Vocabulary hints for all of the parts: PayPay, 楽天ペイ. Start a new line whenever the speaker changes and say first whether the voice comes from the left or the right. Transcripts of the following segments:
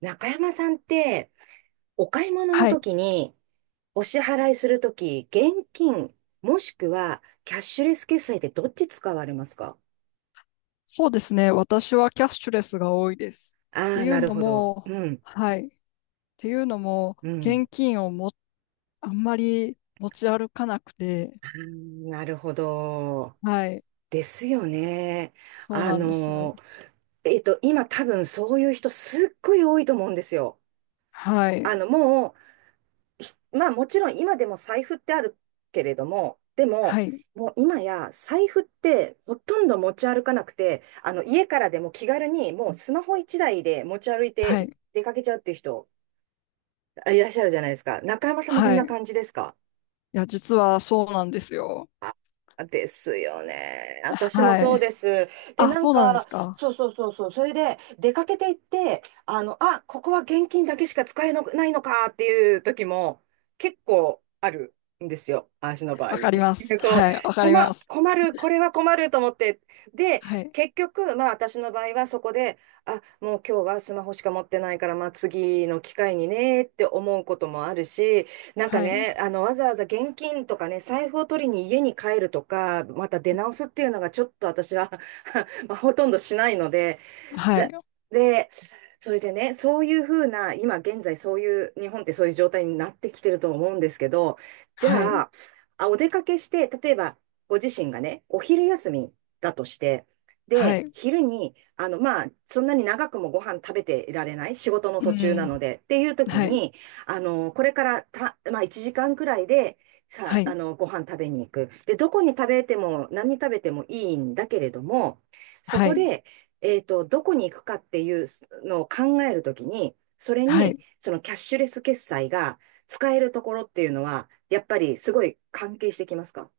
right: 中山さんって、お買い物の
left: はい。
right: 時に、お支払いする時、現金、もしくはキャッシュレス決済ってどっち使われますか？
left: そうですね。私はキャッシュレスが多いです。っ
right: あ
left: て
right: あー、
left: い
right: な
left: う
right: る
left: の
right: ほど。
left: も、
right: うん、
left: はい。っていうのも、
right: うん。
left: 現金をあんまり持ち歩かなくて、
right: あー、なるほど。
left: はい。
right: ですよね。
left: そう
right: あ
left: なんです。
right: の、今多分そういう人すっごい多いと思うんですよ。
left: はい。
right: もうまあもちろん今でも財布ってあるけれども、でも、
left: はい。
right: もう今や財布ってほとんど持ち歩かなくて、家からでも気軽にもうスマホ一台で持ち歩い
left: は
right: て
left: い。
right: 出かけちゃうっていう人いらっしゃるじゃないですか。中山さんもそん
left: は
right: な
left: い。い
right: 感じですか？
left: や、実はそうなんですよ。
right: ですよね。私も
left: は
right: そう
left: い。
right: です。で、
left: あ、
right: なん
left: そうなんで
right: か、
left: すか。
right: そうそうそうそう。それで、出かけていって、あ、ここは現金だけしか使えのないのかっていう時も結構あるんですよ。私の場合。
left: わかります。
right: そう、
left: はい。わか
right: 困、
left: ります。
right: 困る、これは困ると思って。で、
left: はい。
right: 結局、まあ私の場合はそこで、あ、もう今日はスマホしか持ってないから、まあ次の機会にねって思うこともあるし、なんか
left: はい。
right: ね、わざわざ現金とかね、財布を取りに家に帰るとか、また出直すっていうのがちょっと私は まあ、ほとんどしないので、
left: はい。
right: だで、それでね、そういうふうな、今現在そういう、日本ってそういう状態になってきてると思うんですけど、じ
left: は
right: ゃ
left: い。
right: あ、あ、お出かけして、例えばご自身がね、お昼休みだとして、
left: は
right: で、
left: い。
right: 昼に、まあ、そんなに長くもご飯食べていられない、仕事の
left: う
right: 途中なの
left: ん。
right: で、っていう時
left: はい。
right: に、これからまあ、1時間くらいで、さ、
left: は
right: あ
left: い。
right: の、ご飯食べに行く。で、どこに食べても、何食べてもいいんだけれども、そ
left: は
right: こ
left: い。
right: で、どこに行くかっていうのを考えるときに、それ
left: は
right: に、
left: い。
right: そのキャッシュレス決済が使えるところっていうのは、やっぱりすごい関係してきますか？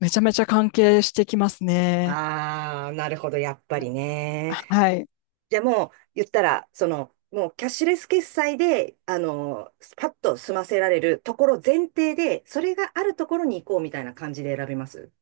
left: めちゃめちゃ関係してきますね。
right: ああー、なるほど、やっぱりね。
left: はい。
right: じゃあもう、言ったら、その、もうキャッシュレス決済で、パッと済ませられるところ前提で、それがあるところに行こうみたいな感じで選びます。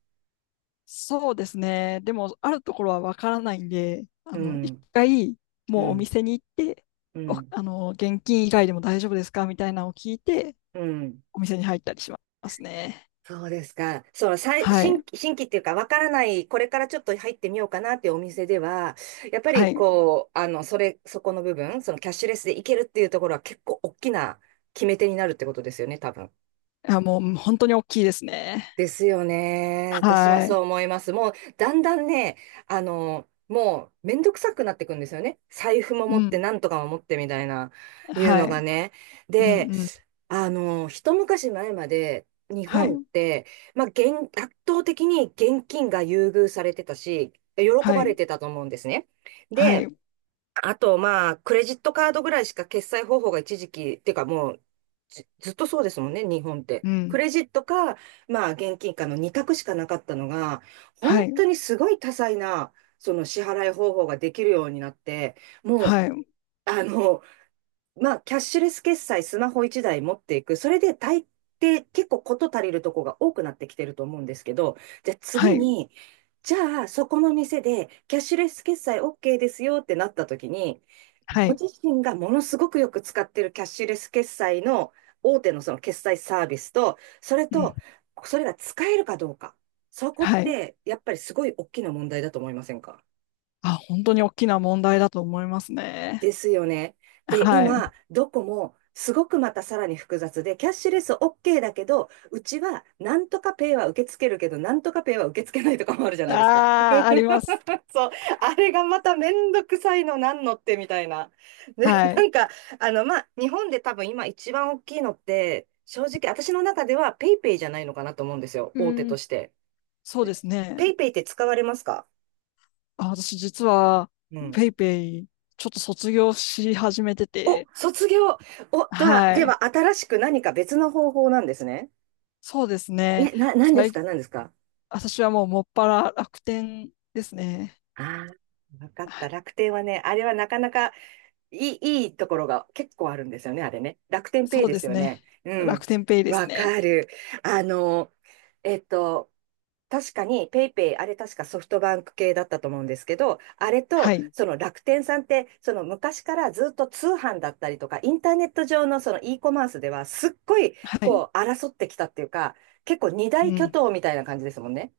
left: そうですね。でも、あるところはわからないんで、あ
right: う
left: の、一
right: ん、
left: 回、
right: う
left: もうお
right: ん、
left: 店に行って、
right: う
left: お、
right: ん、
left: あの、現金以外でも大丈夫ですかみたいなのを聞いて、
right: うん。
left: お店に入ったりしますね。
right: そうですか。その
left: はい。
right: 新規っていうか、わからない、これからちょっと入ってみようかなっていうお店では、やっぱ
left: は
right: り
left: い。
right: こう、そこの部分、そのキャッシュレスでいけるっていうところは結構大きな決め手になるってことですよね、多分。
left: あ、もう、本当に大きいですね。
right: ですよね。私も
left: は
right: そ
left: い。
right: う思います。もう、だんだんね、もう、めんどくさくなってくんですよね。財布も持
left: う
right: って、
left: ん。
right: なんとかも持ってみたいな、いう
left: は
right: のが
left: い。
right: ね。
left: うん、う
right: で、
left: ん。
right: 一昔前まで、日
left: は
right: 本っ
left: い。
right: て、まあ、圧倒的に現金が優遇されてたし、喜
left: は
right: ばれ
left: い。
right: てたと思うんですね。
left: は
right: で、
left: い。
right: あと、まあ、クレジットカードぐらいしか決済方法が一時期、っていうかもう、ずっとそうですもんね、日本って。
left: う
right: ク
left: ん。
right: レジットか、まあ、現金かの二択しかなかったのが、
left: は
right: 本
left: い。
right: 当にすごい多彩な、その支払い方法ができるようになって、もう、
left: はい。
right: あの、まあ、キャッシュレス決済、スマホ一台持っていく。それで大抵結構事足りるとこが多くなってきてると思うんですけど、じゃあ
left: は
right: 次
left: い。
right: に、じゃあ、そこの店で、キャッシュレス決済 OK ですよってなった時に、
left: は
right: ご
left: い。
right: 自身がものすごくよく使ってるキャッシュレス決済の大手のその決済サービスと、それ
left: うん。
right: と、それが使えるかどうか。そこっ
left: はい。
right: て、やっぱりすごい大きな問題だと思いませんか？
left: あ、本当に大きな問題だと思いますね。
right: ですよね。で、
left: はい。
right: 今、どこもすごくまたさらに複雑で、キャッシュレス OK だけど、うちはなんとかペイは受け付けるけど、なんとかペイは受け付けないとかもあるじゃないですか。
left: ああ、あります。
right: そう、あれがまためんどくさいのなんのってみたいな。で、
left: は
right: な
left: い。
right: んか、まあ、日本で多分今一番大きいのって、正直私の中ではペイペイじゃないのかなと思うんですよ、
left: う
right: 大手と
left: ん、
right: して。
left: そうですね。
right: ペイペイって使われますか？
left: あ、私実は、
right: うん。
left: ペイペイ、ちょっと卒業し始めて
right: お、
left: て、
right: 卒業。お、とは、
left: は
right: で
left: い。
right: は、新しく何か別の方法なんですね。
left: そうです
right: え、
left: ね。
right: 何です
left: 最
right: か何ですか？
left: 私はもうもっぱら楽天ですね。
right: ああー、わかっ
left: は
right: た。
left: い。
right: 楽天はね、あれはなかなかいいところが結構あるんですよね、あれね。楽天ペイ
left: そう
right: で
left: で
right: す
left: す
right: よ
left: ね。
right: ね。う
left: 楽
right: ん。
left: 天ペイです
right: わ
left: ね。
right: かる。あの、えっと、確かにペイペイ、あれ確かソフトバンク系だったと思うんですけど、あれ
left: は
right: と、
left: い。
right: その楽天さんって、その昔からずっと通販だったりとか、インターネット上のその e コマースでは、すっごい、
left: はい。
right: こう、争ってきたっていうか、結構二大
left: う
right: 巨
left: ん。
right: 頭みたいな感じですもんね。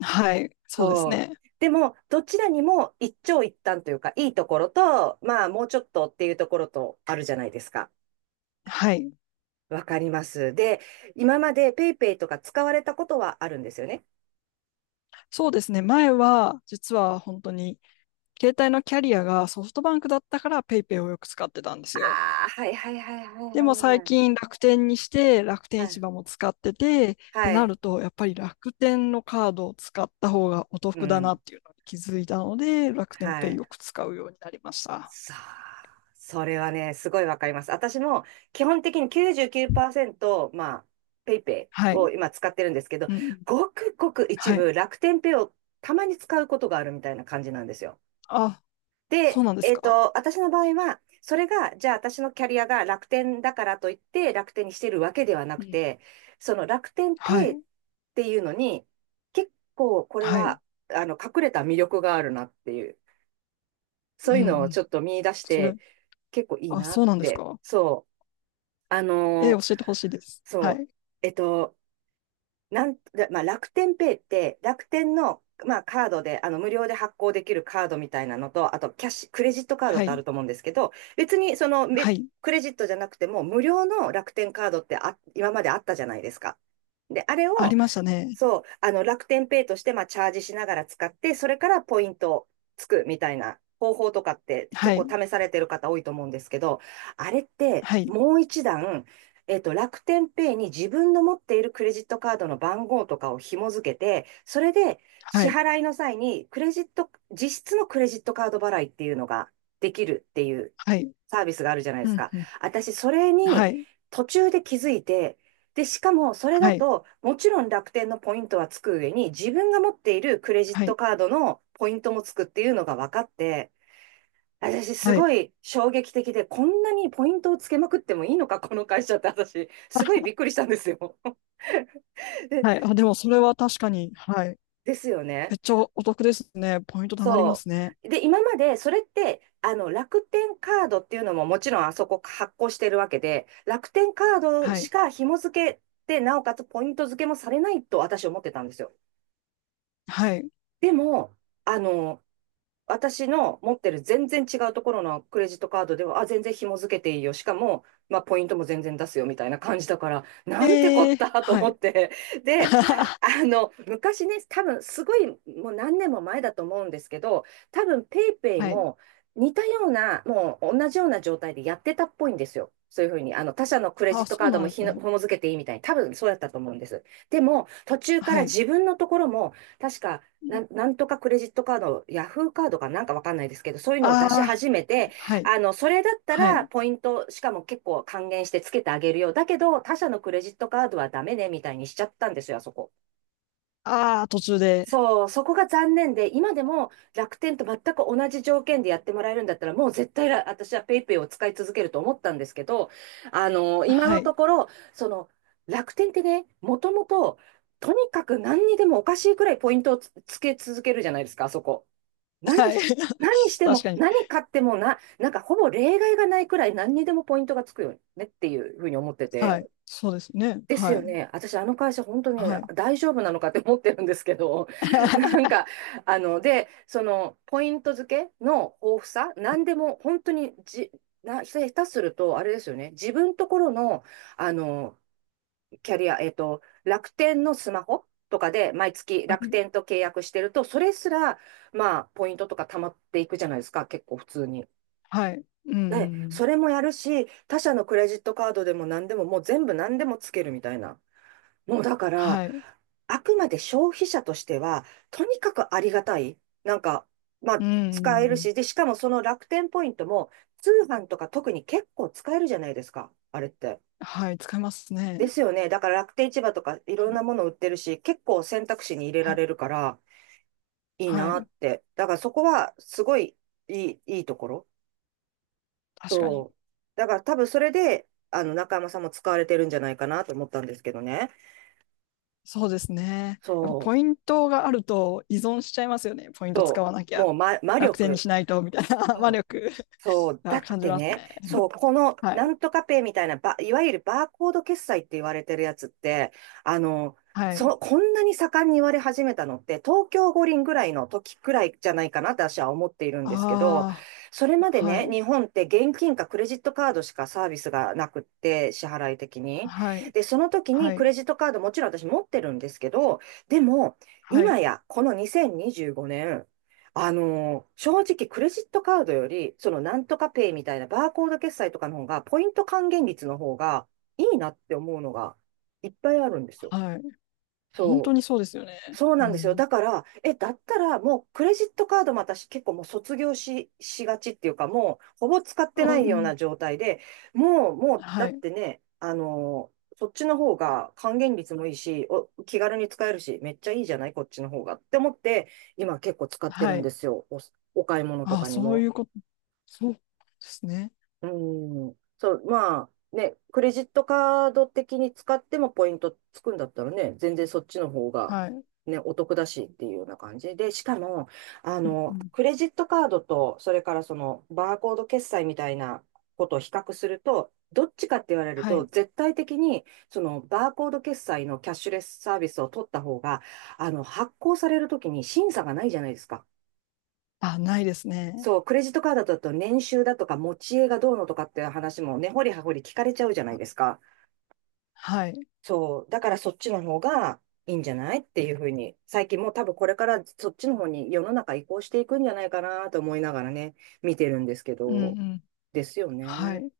left: はい。そうです
right: そう。
left: ね。
right: でも、どちらにも一長一短というか、いいところと、まあ、もうちょっとっていうところとあるじゃないですか。
left: はい。
right: わかります。で、今までペイペイとか使われたことはあるんですよね。
left: そうですね。前は、実は本当に、携帯のキャリアがソフトバンクだったからペイペイをよく使ってたんですよ。
right: ああ、はいはいはいはい
left: でも最
right: はい
left: 近楽天にして楽
right: は
left: 天
right: い。は
left: 市
right: い。
left: 場も使っててっ
right: は
left: てな
right: い。
left: るとやっぱり楽天のカードを使った方がお
right: う
left: 得だな
right: ん。
left: っていうのに気づいたので楽天
right: は
left: ペイ
right: い。
left: よく使うようになりました。
right: さあ、それはね、すごいわかります。私も基本的に99%、まあ、ペイペ
left: は
right: イを
left: い。
right: 今使ってるんですけど、
left: うんうん。
right: ごくごく一
left: はい。
right: 部楽天ペイをたまに使うことがあるみたいな感じなんですよ。
left: あ、そ
right: で、
left: うなんですか。
right: 私の場合は、それが、じゃあ私のキャリアが楽天だからといって楽天にしてるわけではな
left: う
right: く
left: ん。
right: て、その楽天ペ
left: は
right: イっ
left: い。
right: ていうのに、結構これ
left: はい。
right: は、隠れた魅力があるなっていう、
left: う
right: そう
left: ん
right: いう
left: う
right: のをち
left: ん。
right: ょっと見出し
left: それ、
right: て、結構いい
left: あ、
right: な
left: そ
right: っ
left: うなんです
right: て。
left: か。
right: そう。あ
left: え
right: の
left: ー、
right: ー
left: 教えてほしいです。
right: そ
left: は
right: う。
left: い。
right: えっと、なんと、でまあ、楽天ペイって、楽天の、まあ、カードで、無料で発行できるカードみたいなのと、あと、キャッシュ、クレジットカードっ
left: は
right: てあ
left: い。
right: ると思うんですけど、別に、その、
left: はい。
right: クレジットじゃなくても、無料の楽天カードってあ、今まであったじゃないですか。で、あれ
left: あり
right: を、
left: ましたね。
right: そう、楽天ペイとして、まあ、チャージしながら使って、それからポイントをつくみたいな方法とかって結
left: は
right: 構
left: い。
right: 試されてる方多いと思うんですけど、あれって
left: はい。
right: もう一段、楽天ペイに自分の持っているクレジットカードの番号とかを紐付けて、それで
left: は
right: 支
left: い。
right: 払いの際にクレジット、実質のクレジットカード払いっていうのができるっていう
left: はい。
right: サービスがあるじゃないで
left: う
right: す
left: ん
right: か。
left: うん。
right: 私、それに
left: はい。
right: 途中で気づいて、で、しかもそれだ
left: はい。
right: と、もちろん楽天のポイントはつく上に、自分が持っているクレジッ
left: はい。
right: トカードのポイントもつくっていうのが分かって、私す
left: はい。
right: ごい衝撃的で、こんなにポイントをつけまくってもいいのか、この会社って私、すごいびっくりしたんですよ。で、
left: はい。あ、でもそれは確かに、はい。
right: ですよ
left: め
right: ね。
left: っちゃお得ですね。ポイント貯まりま
right: そ
left: すね。
right: う。で、今までそれって、楽天カードっていうのももちろんあそこ発行してるわけで、楽天カード
left: は
right: し
left: い。
right: か紐付けて、なおかつポイント付けもされないと私思ってたんですよ。
left: はい。
right: でも、あの、私の持ってる全然違うところのクレジットカードでは、あ、全然紐付けていいよ。しかも、まあ、ポイントも全然出すよみたいな感じだから、なんてこ
left: え
right: っ
left: ー、
right: たと
left: は
right: 思
left: い。
right: って。で、昔ね、多分すごい、もう何年も前だと思うんですけど、多分ペイペイ
left: はい。
right: も似たような、もう同じような状態でやってたっぽいんですよ。そういうふうに、他社のクレジッ
left: あ、
right: ト
left: そ
right: カ
left: う
right: ード
left: な
right: も
left: んですね。
right: 紐付けていいみたいに、多分そうやったと思うんです。でも、途中か
left: は
right: ら
left: い。
right: 自分のところも、確か、なんとかクレジットカード、ヤフーカードかなんかわかんないですけど、そういうのを出し
left: ああ
right: 始めて、
left: ー、はい。
right: それだった
left: は
right: ら
left: い。
right: ポイント、しかも結構還元してつけてあげるよ。だけど、他社のクレジットカードはダメね、みたいにしちゃったんですよ、あそこ。
left: ああ、途中で。
right: そう、そこが残念で、今でも楽天と全く同じ条件でやってもらえるんだったら、もう絶対私はペイペイを使い続けると思ったんですけど、今
left: は
right: のと
left: い。
right: ころ、その、楽天ってね、もともと、とにかく何にでもおかしいくらいポイントをつつけ続けるじゃないですか、あそこ。何
left: はい。
right: し、何し て
left: 確
right: も、
left: かに。
right: 何買ってもな、なんかほぼ例外がないくらい何にでもポイントがつくよねっていうふうに思って
left: は
right: て。
left: い。そうですね。
right: です
left: は
right: よ
left: い。
right: ね。私、あの会社、本当に
left: はい。
right: 大丈夫なのかって思ってるんですけど、なん か、あの、で、その、ポイント付けの豊富さ、何でも、本当にじ、な、ひたすると、あれですよね、自分ところの、あの、キャリア、楽天のスマホとかで、毎月
left: は
right: 楽
left: い。
right: 天と契約してると、それすら、まあ、ポイントとか貯まっていくじゃないですか、結構普通に。
left: はい。うんう
right: で、
left: んうん。
right: それもやるし、他社のクレジットカードでも何でも、もう全部何でもつけるみたいな。もうだから、
left: はい。
right: あくまで消費者としては、とにかくありがたい。なんか、まあ、
left: うんう
right: 使え
left: ん
right: る
left: うん。
right: し、で、しかもその楽天ポイントも、通販とか特に結構使えるじゃないですか、あれって。
left: はい。使います
right: で
left: ね。
right: すよね。だから楽天市場とかいろ
left: は
right: んな
left: い。
right: もの売ってるし、結構選択肢に入れら
left: はい。
right: れるからいい
left: は
right: な
left: い。
right: って。だからそこはすごいいいところ。
left: 確かに。
right: そう。だから多分それで、中山さんも使われてるんじゃないかなと思ったんですけどね。
left: そうですね。やっぱ
right: そ
left: ポイントがあると依存しちゃいますよね。ポイン
right: う。
left: ト使
right: そ
left: わなき
right: う。
left: ゃ。
right: もう魔
left: 楽天に
right: 力。
left: しないと、みたいな 魔
right: そう
left: 力
right: そう、だ
left: が
right: っ
left: 感じ
right: て
left: ます
right: ね、
left: ね。
right: そう、この
left: は
right: な
left: い。
right: んとかペイみたいな、いわゆるバーコード決済って言われてるやつって、あの、
left: はい。
right: こんなに盛んに言われ始めたのって、東京五輪ぐらいの時くらいじゃないかなって私は思っているんですけど、
left: あ
right: それまで
left: あ、は
right: ね、
left: い。
right: 日本って現金かクレジットカードしかサービスがなくって、支払い的に。
left: はい。
right: で、その時に
left: は
right: ク
left: い。
right: レジットカードもちろん私持ってるんですけど、でも、
left: は
right: 今
left: い。
right: やこの2025年、あのー、正直クレジットカードより、そのなんとかペイみたいなバーコード決済とかの方が、ポイント還元率の方がいいなって思うのがいっぱいあるんですよ。
left: はい。本当
right: そう
left: にそうですよね。
right: そうな
left: う
right: んですよ。
left: ん。
right: だから、え、だったらもうクレジットカードも私結構もう卒業し、しがちっていうか、もうほぼ使っ
left: う
right: てな
left: ん
right: い
left: う
right: よう
left: ん。
right: な状態で、もう、だ
left: は
right: っ
left: い。
right: てね、あのーそっちの方が還元率もいいし、気軽に使えるし、めっちゃいいじゃないこっちの方がって思って、今結構使ってる
left: は
right: ん
left: い。
right: ですよ。お買い物と
left: ああ、
right: かに
left: そうい
right: も。
left: うこと。そうですね。
right: うん。そう、まあ、ね、クレジットカード的に使ってもポイントつくんだったらね、全然そっちの方が、
left: はい。う
right: ね、お得だしっていうような感じで、しかも、
left: んうん。
right: クレジットカードと、それからその、バーコード決済みたいなことを比較すると、どっちかって言われる
left: は
right: と、
left: い。
right: 絶対的に、その、バーコード決済のキャッシュレスサービスを取った方が、発行されるときに審査がないじゃないですか。
left: あ、ないですね。
right: そう、クレジットカードだと年収だとか持ち家がどうのとかっていう話もね、ほり聞かれちゃうじゃないですか。
left: はい。
right: そう、だからそっちの方がいいんじゃないっていうふうに、最近もう多分これからそっちの方に世の中移行していくんじゃないかなと思いながらね、見てるんですけ
left: うんう
right: ど、
left: ん。
right: ですよ
left: は
right: ね。
left: い。